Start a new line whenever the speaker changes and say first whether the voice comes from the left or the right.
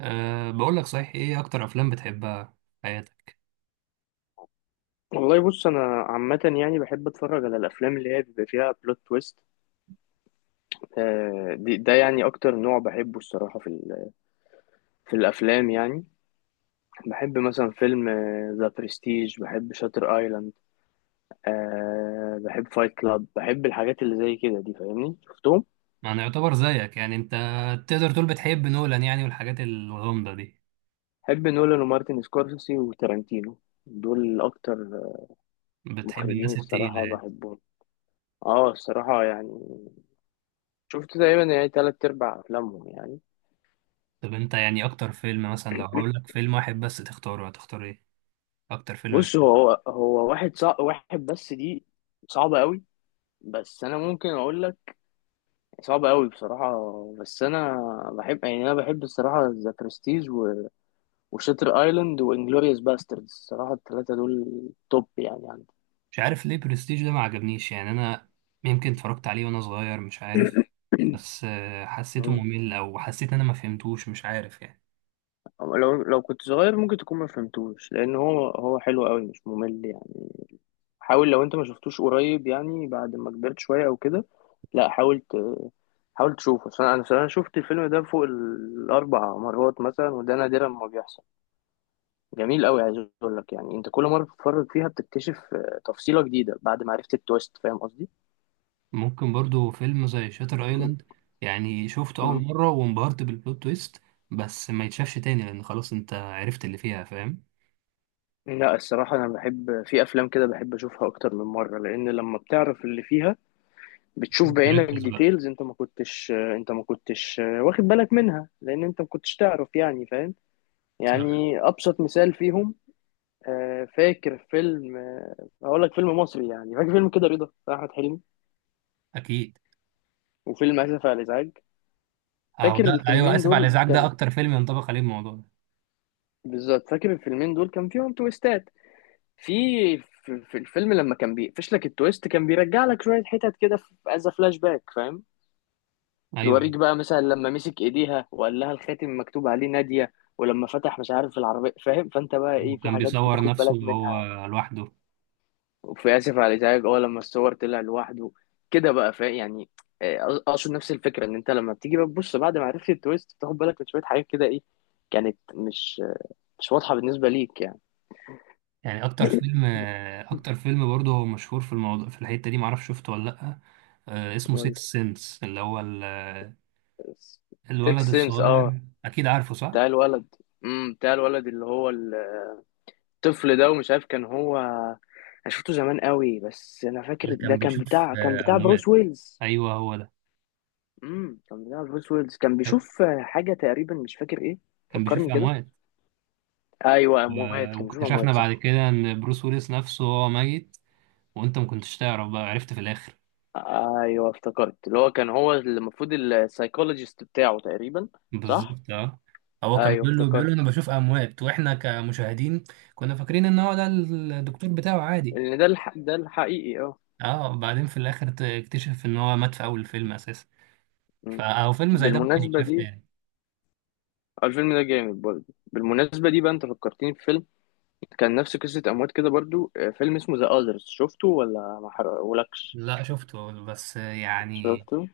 right: أه، بقول لك، صحيح، ايه اكتر افلام بتحبها في حياتك؟
left: والله بص انا عامه يعني بحب اتفرج على الافلام اللي هي بيبقى فيها بلوت تويست. ده يعني اكتر نوع بحبه الصراحه في الافلام يعني. بحب مثلا فيلم ذا برستيج، بحب شاتر ايلاند، بحب فايت كلاب، بحب الحاجات اللي زي كده دي، فاهمني شفتهم.
right: يعني يعتبر زيك، يعني انت تقدر تقول بتحب نولان يعني والحاجات الغامضة دي؟
left: بحب نولان ومارتن سكورسيزي وتارانتينو، دول اكتر
right: بتحب
left: مخرجين
right: الناس التقيلة
left: الصراحه
right: يعني.
left: بحبهم. اه الصراحه يعني شفت تقريبا يعني تلات ارباع افلامهم يعني.
right: طب انت يعني اكتر فيلم، مثلا لو هقول لك فيلم واحد بس تختاره، هتختار ايه اكتر فيلم
left: بص،
right: بتحبه؟
left: هو واحد صعب، واحد بس دي صعبة قوي. بس أنا ممكن أقول لك، صعبة قوي بصراحة. بس أنا بحب، يعني أنا بحب الصراحة، ذا برستيج و وشاتر أيلاند وإنجلوريوس باستردز. الصراحة التلاتة دول توب يعني عندي.
right: مش عارف ليه برستيج ده ما عجبنيش يعني، انا يمكن اتفرجت عليه وانا صغير مش عارف، بس حسيته
left: مم.
right: ممل او حسيت ان انا ما فهمتوش، مش عارف يعني.
left: لو كنت صغير ممكن تكون ما فهمتوش، لأن هو حلو قوي، مش ممل يعني. حاول، لو انت ما شفتوش قريب يعني، بعد ما كبرت شوية او كده. لا حاول ت- حاول تشوفه، أصل انا صراحة شفت الفيلم ده فوق الاربع مرات مثلا، وده نادرا ما بيحصل. جميل قوي. عايز اقول لك يعني، انت كل مرة بتتفرج فيها بتكتشف تفصيلة جديدة بعد ما عرفت التويست، فاهم قصدي.
right: ممكن برضو فيلم زي شاتر ايلاند، يعني شفته اول
left: مم.
right: مرة وانبهرت بالبلوت تويست بس ما يتشافش تاني، لان خلاص انت عرفت اللي فيها، فاهم؟
left: لا الصراحة أنا بحب في أفلام كده، بحب أشوفها أكتر من مرة، لأن لما بتعرف اللي فيها بتشوف بعينك
right: تركز بقى.
left: ديتيلز أنت ما كنتش واخد بالك منها، لأن أنت ما كنتش تعرف، يعني فاهم.
right: صح.
left: يعني ابسط مثال فيهم، فاكر فيلم، اقول لك فيلم مصري يعني، فاكر فيلم كده رضا بتاع احمد حلمي،
right: اكيد.
left: وفيلم اسف على الازعاج.
right: اهو
left: فاكر
right: ده، ايوه،
left: الفيلمين
right: اسف على
left: دول
right: الازعاج ده
left: كان،
right: اكتر فيلم ينطبق عليه الموضوع ده.
left: بالظبط فاكر الفيلمين دول كان فيهم تويستات. في، في الفيلم لما كان بيقفش لك التويست كان بيرجع لك شويه حتت كده في از فلاش باك، فاهم.
right: ايوه،
left: يوريك بقى مثلا لما مسك ايديها وقال لها الخاتم مكتوب عليه ناديه، ولما فتح مش عارف العربيه، فاهم؟ فانت بقى ايه، في
right: وكان
left: حاجات
right: بيصور
left: بتاخد
right: نفسه
left: بالك
right: وهو
left: منها.
right: لوحده.
left: وفي اسف على الازعاج اه، لما الصور طلع لوحده كده بقى، فاهم يعني. اقصد نفس الفكره، ان انت لما بتيجي بقى تبص بعد ما عرفت التويست بتاخد بالك من شويه حاجات كده، ايه كانت مش مش واضحه بالنسبه ليك يعني.
right: يعني اكتر فيلم، اكتر فيلم برضه هو مشهور في الموضوع في الحتة دي، معرفش شفته ولا لا، اسمه
left: قول لي.
right: سيكس سنس، اللي هو الولد
left: سيكس سنس اه،
right: الصغير، اكيد عارفه صح؟
left: بتاع الولد. بتاع الولد اللي هو الطفل ده، ومش عارف كان هو، انا شفته زمان قوي، بس انا فاكر
right: اللي
left: ده
right: كان
left: كان
right: بيشوف
left: بتاع، كان بتاع
right: اموات.
left: بروس ويلز.
right: ايوه، هو ده،
left: كان بتاع بروس ويلز، كان بيشوف حاجه تقريبا مش فاكر ايه.
right: كان بيشوف
left: فكرني كده.
right: اموات.
left: ايوه، اموات، كان بيشوف
right: واكتشفنا
left: اموات
right: بعد
left: صح.
right: كده ان بروس ويلس نفسه هو ميت، وانت ما كنتش تعرف، بقى عرفت في الاخر.
left: ايوه افتكرت، اللي هو كان هو المفروض السايكولوجيست بتاعه تقريبا. صح.
right: بالظبط، اه. هو كان
left: ايوه
right: بيقول له، انا
left: افتكرت
right: بشوف اموات، واحنا كمشاهدين كنا فاكرين ان هو ده الدكتور بتاعه عادي.
left: ان ده ده الحقيقي اه.
right: اه، بعدين في الاخر تكتشف ان هو مات في اول الفيلم اساسا.
left: مم.
right: فهو فيلم زي ده ممكن
left: بالمناسبه
right: يتشاف
left: دي،
right: تاني.
left: الفيلم ده جامد برضه. بالمناسبه دي بقى انت فكرتني في فيلم كان نفس قصه اموات كده برضه، فيلم اسمه ذا اذرز، شفته ولا ما حرقهولكش؟
right: لا شفته، بس يعني
left: شفته.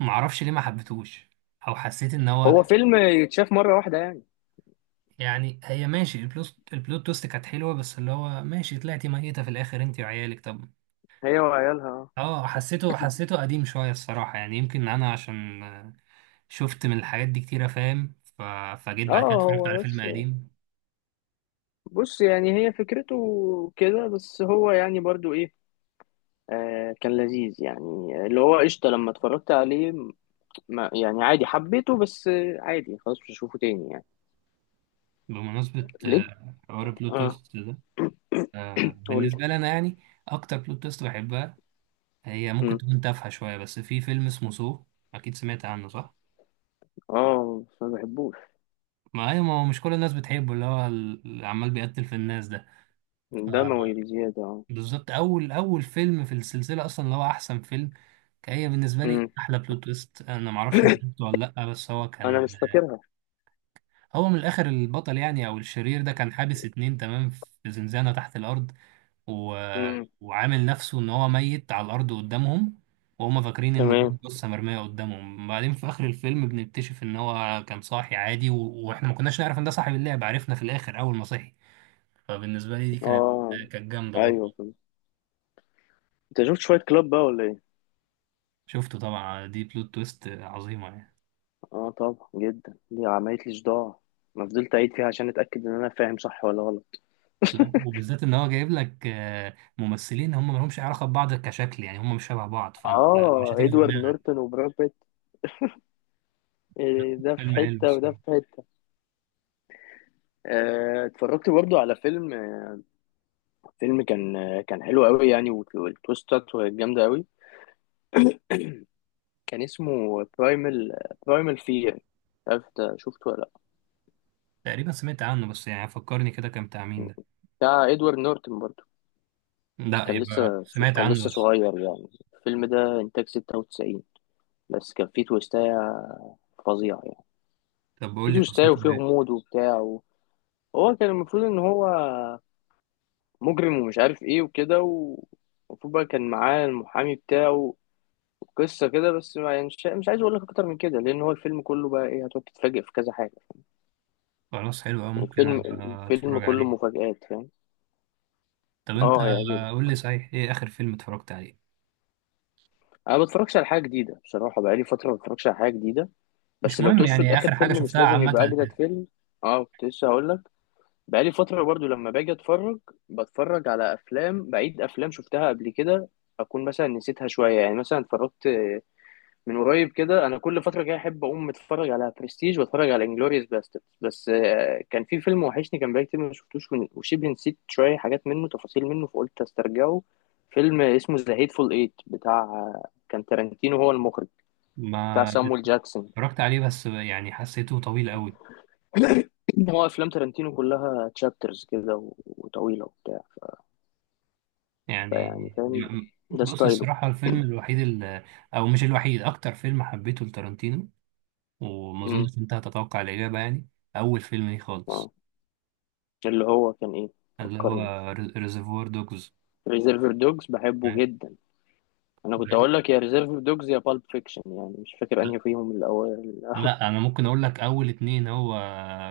right: معرفش ليه ما حبيتهوش، او حسيت ان هو،
left: هو فيلم يتشاف مره واحده يعني.
right: يعني هي ماشي، البلوت تويست كانت حلوه، بس اللي هو ماشي، طلعتي ميته في الاخر انت وعيالك، طب.
left: هي وعيالها.
right: اه، حسيته حسيته قديم شويه الصراحه، يعني يمكن انا عشان شفت من الحاجات دي كتيره، فاهم؟ فجيت
left: اه،
right: بعد كده اتفرجت على
left: هو
right: فيلم
left: بس،
right: قديم.
left: بص يعني هي فكرته كده بس، هو يعني برضو ايه، آه كان لذيذ يعني، اللي هو قشطة لما اتفرجت عليه، ما يعني عادي حبيته، بس عادي خلاص مش هشوفه تاني يعني.
right: بمناسبه
left: ليه؟
right: حوار البلوت
left: اه.
right: تويست ده،
left: قول لي.
right: بالنسبه لي انا يعني، اكتر بلوت تويست بحبها هي ممكن
left: مم.
right: تكون تافهه شويه، بس في فيلم اسمه سو، اكيد سمعت عنه صح؟
left: اه بس ما بحبوش.
right: ما هي، ما هو مش كل الناس بتحبه، اللي هو اللي عمال بيقتل في الناس ده.
left: دموي بزيادة اه.
right: بالظبط، اول اول فيلم في السلسله اصلا، اللي هو احسن فيلم، كان هي بالنسبه لي
left: مم.
right: احلى بلوت تويست. انا ما اعرفش انت شفته ولا لا، بس هو
left: انا
right: كان،
left: مش فاكرها.
right: هو من الاخر، البطل يعني او الشرير ده كان حابس اتنين تمام في زنزانه تحت الارض و...
left: مم.
right: وعامل نفسه ان هو ميت على الارض قدامهم، وهم فاكرين ان دي
left: تمام.
right: قصه مرميه قدامهم. بعدين في اخر الفيلم بنكتشف ان هو كان صاحي عادي، واحنا ما كناش نعرف ان ده صاحب اللعبه، عرفنا في الاخر اول ما صحي. فبالنسبه لي دي كانت،
left: اه.
right: جامده
left: ايوه
right: برضه.
left: فهمت. انت شفت شوية كلاب بقى ولا ايه؟
right: شفته طبعا، دي بلوت تويست عظيمه يعني.
left: اه طبعا، جدا، دي عملت لي صداع. انا فضلت اعيد فيها عشان اتاكد ان انا فاهم صح ولا غلط.
right: لا، وبالذات ان هو جايب لك ممثلين هم مالهمش علاقه ببعض كشكل، يعني هم مش شبه بعض، فانت مش
left: اه
right: هتيجي في
left: ادوارد
right: دماغك.
left: نورتون وبراد بيت. إيه ده في
right: فيلم حلو
left: حته وده في
right: الصراحة.
left: حته. اتفرجت برضو على فيلم، فيلم كان كان حلو قوي يعني، والتويستات جامدة قوي. كان اسمه برايمال، برايمال فير. عارف ده شفته ولا
right: تقريبا سمعت عنه، بس يعني فكرني كده، كان بتاع مين
left: لا؟
right: ده؟
left: بتاع ادوارد نورتن برضو. بس
right: لا،
left: كان
right: يبقى
left: لسه
right: سمعت
left: كان
right: عنه
left: لسه
right: بس.
left: صغير يعني. الفيلم ده انتاج 96، بس كان فيه تويستاية فظيعة يعني.
right: طب بقول
left: فيه
right: لي قصته
left: تويستاية وفيه
right: ايه؟
left: غموض وبتاع هو كان المفروض ان هو مجرم، ومش عارف ايه وكده، ومفروض بقى كان معاه المحامي بتاعه. قصة كده، بس ما يعني، مش عايز اقول لك اكتر من كده، لان هو الفيلم كله بقى ايه، هتقعد تتفاجئ في كذا حاجة.
right: خلاص، حلو قوي،
left: يعني
right: ممكن
left: الفيلم
right: أبقى
left: الفيلم
right: اتفرج
left: كله
right: عليه.
left: مفاجآت، فاهم.
right: طب انت،
left: اه هيعجبك.
right: قول لي، صحيح، ايه اخر فيلم اتفرجت عليه؟
left: انا ما بتفرجش على حاجة جديدة بصراحة، بقالي فترة ما بتفرجش على حاجة جديدة. بس
right: مش
left: لو
right: مهم،
left: تقصد
right: يعني
left: اخر
right: اخر حاجه
left: فيلم، مش
right: شفتها
left: لازم
right: عامه
left: يبقى اجدد
right: يعني.
left: فيلم. اه كنت لسه هقول لك، بقالي فترة برضو لما باجي اتفرج بتفرج على افلام بعيد، افلام شفتها قبل كده، اكون مثلا نسيتها شوية يعني. مثلا اتفرجت من قريب كده، انا كل فتره كده احب اقوم اتفرج على برستيج واتفرج على انجلوريوس باسترد، بس كان في فيلم وحشني، كان بقالي كتير ما شفتوش، وشبه نسيت شويه حاجات منه، تفاصيل منه، فقلت استرجعه. فيلم اسمه ذا هيتفول ايت بتاع، كان تارانتينو هو المخرج، بتاع
right: ما
left: سامويل جاكسون.
right: اتفرجت عليه، بس يعني حسيته طويل قوي
left: هو افلام تارانتينو كلها تشابترز كده وطويله وبتاع
right: يعني.
left: فيعني فاهم،
right: م- م-
left: ده
right: بص،
left: ستايله.
right: الصراحة الفيلم الوحيد، أو مش الوحيد، أكتر فيلم حبيته لتارانتينو، وما
left: امم
right: أظنش أنت هتتوقع الإجابة يعني. أول فيلم ليه خالص،
left: اه، اللي هو كان ايه،
right: اللي هو
left: فكرني.
right: ريزرفوار دوجز.
left: ريزيرفر دوجز بحبه جدا. انا كنت اقول لك يا ريزيرف دوجز يا بالب فيكشن، يعني مش فاكر انهي فيهم الاول.
right: لا، أنا ممكن أقول لك أول اتنين، هو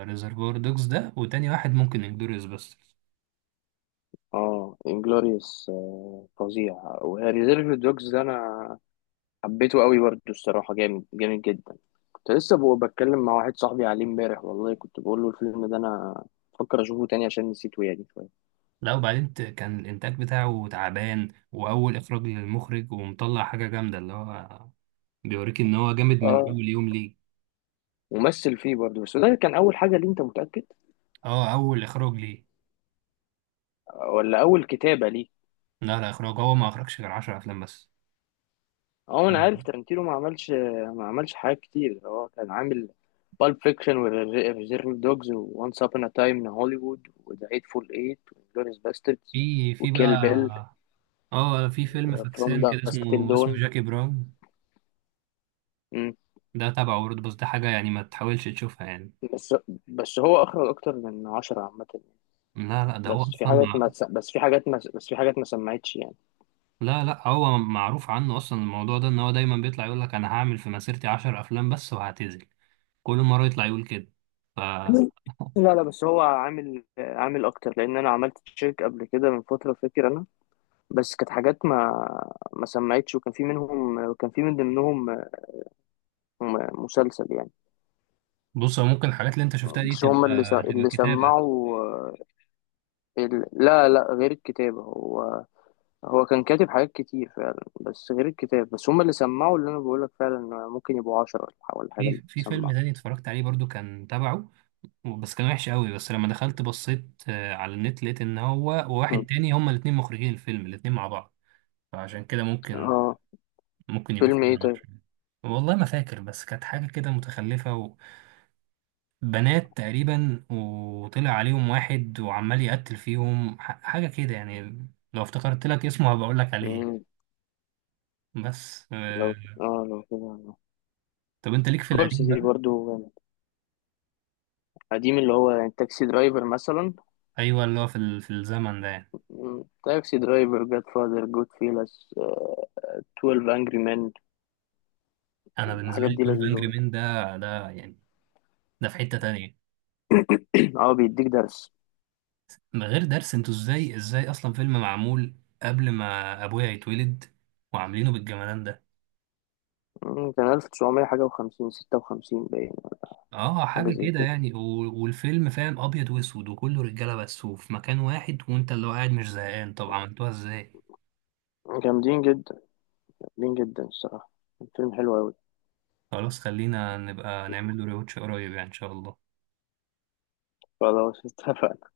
right: ريزرفوار دوجز ده، وتاني واحد ممكن انجلوريوس باسترز.
left: اه انجلوريوس فظيع، وهي ريزيرف دوجز ده انا حبيته قوي برضه الصراحه، جامد جامد جدا. كنت لسه بتكلم مع واحد صاحبي عليه امبارح، والله كنت بقول له الفيلم ده انا بفكر اشوفه تاني عشان نسيته يعني شويه.
right: لا، وبعدين كان الإنتاج بتاعه تعبان، وأول إخراج للمخرج، ومطلع حاجة جامدة، اللي هو بيوريك إن هو جامد من
left: اه،
right: أول يوم ليه.
left: ومثل فيه برضه، بس ده كان اول حاجه ليه انت متاكد؟
right: اه، أول إخراج ليه.
left: ولا اول كتابه ليه؟
right: لا لا، اخراج، هو ما اخرجش غير 10 افلام بس.
left: هو انا عارف
right: مم.
left: ترنتينو ما عملش ما عملش حاجات كتير. هو كان عامل بالب فيكشن وريزيرف دوجز وانس ابون ا تايم ان هوليوود وذا هيتفول ايت وجلوريس باستردز
right: في
left: وكيل بيل
right: بقى، اه، في فيلم
left: وفروم
right: فاكسان كده
left: داسك تيل
right: اسمه،
left: دون.
right: اسمه جاكي براون.
left: مم.
right: ده تبعه برضه، بس ده حاجة يعني ما تحاولش تشوفها يعني.
left: بس بس هو اخرج اكتر من 10 عامة يعني.
right: لا لا، ده هو
left: بس في
right: اصلا
left: حاجات ما تس- بس في حاجات ما بس في حاجات ما سمعتش يعني.
right: لا لا، هو معروف عنه اصلا الموضوع ده، ان هو دايما بيطلع يقول لك انا هعمل في مسيرتي 10 افلام بس وهعتزل، كل مرة يطلع يقول كده. ف
left: لا لا، بس هو عامل اكتر، لان انا عملت تشيك قبل كده من فترة فاكر. بس كانت حاجات ما سمعتش، وكان في منهم، وكان في من ضمنهم مسلسل يعني.
right: بص، هو ممكن الحاجات اللي انت شفتها دي
left: بس
right: تبقى،
left: هم اللي س- اللي
right: كتابة.
left: سمعوا لا لا، غير الكتابة، هو هو كان كاتب حاجات كتير فعلا، بس غير الكتاب بس هم اللي سمعوا اللي انا بقولك، فعلا ممكن يبقوا 10 ولا ولا حاجة
right: في
left: اللي
right: في فيلم
left: سمعوا.
right: تاني اتفرجت عليه برضو كان تبعه، بس كان وحش قوي. بس لما دخلت بصيت على النت، لقيت ان هو
left: مم.
right: وواحد تاني هما الاتنين مخرجين الفيلم، الاتنين مع بعض، فعشان كده ممكن،
left: اه.
right: يبقوا
left: فيلم ايه
right: فيلم
left: طيب؟
right: عشان. والله ما فاكر، بس كانت حاجة كده متخلفة، وبنات تقريبا، وطلع عليهم واحد وعمال يقتل فيهم، حاجة كده يعني، لو افتكرت لك اسمه هبقى اقول لك عليه.
left: مم.
right: بس
left: لو كده.
right: طب انت ليك في القديم
left: سكورسيزي
right: بقى.
left: برضو جامد. قديم اللي هو يعني تاكسي درايفر مثلا.
right: ايوه، اللي هو في في الزمن ده يعني.
left: مم. تاكسي درايفر، جاد فاذر، جود فيلس، 12 انجري مان.
right: انا بالنسبة
left: الحاجات
right: لي
left: دي
right: 12
left: لذيذة
right: انجري
left: برضه.
right: مين ده، يعني ده في حتة تانية،
left: اه بيديك درس.
right: من غير درس. انتوا ازاي، ازاي اصلا فيلم معمول قبل ما ابويا يتولد، وعاملينه بالجمدان ده؟
left: مم، كان 1900 حاجة وخمسين، ستة وخمسين باين.
right: اه،
left: حاجة
right: حاجه
left: زي
right: كده
left: كده.
right: يعني، والفيلم فاهم ابيض واسود، وكله رجاله بس، وفي مكان واحد، وانت اللي هو قاعد مش زهقان، طب عملتوها ازاي؟
left: جامدين جدا. جامدين جدا الصراحة. الفيلم حلو أوي.
right: خلاص، خلينا نبقى نعمل له ريوتش قريب يعني ان شاء الله.
left: فلو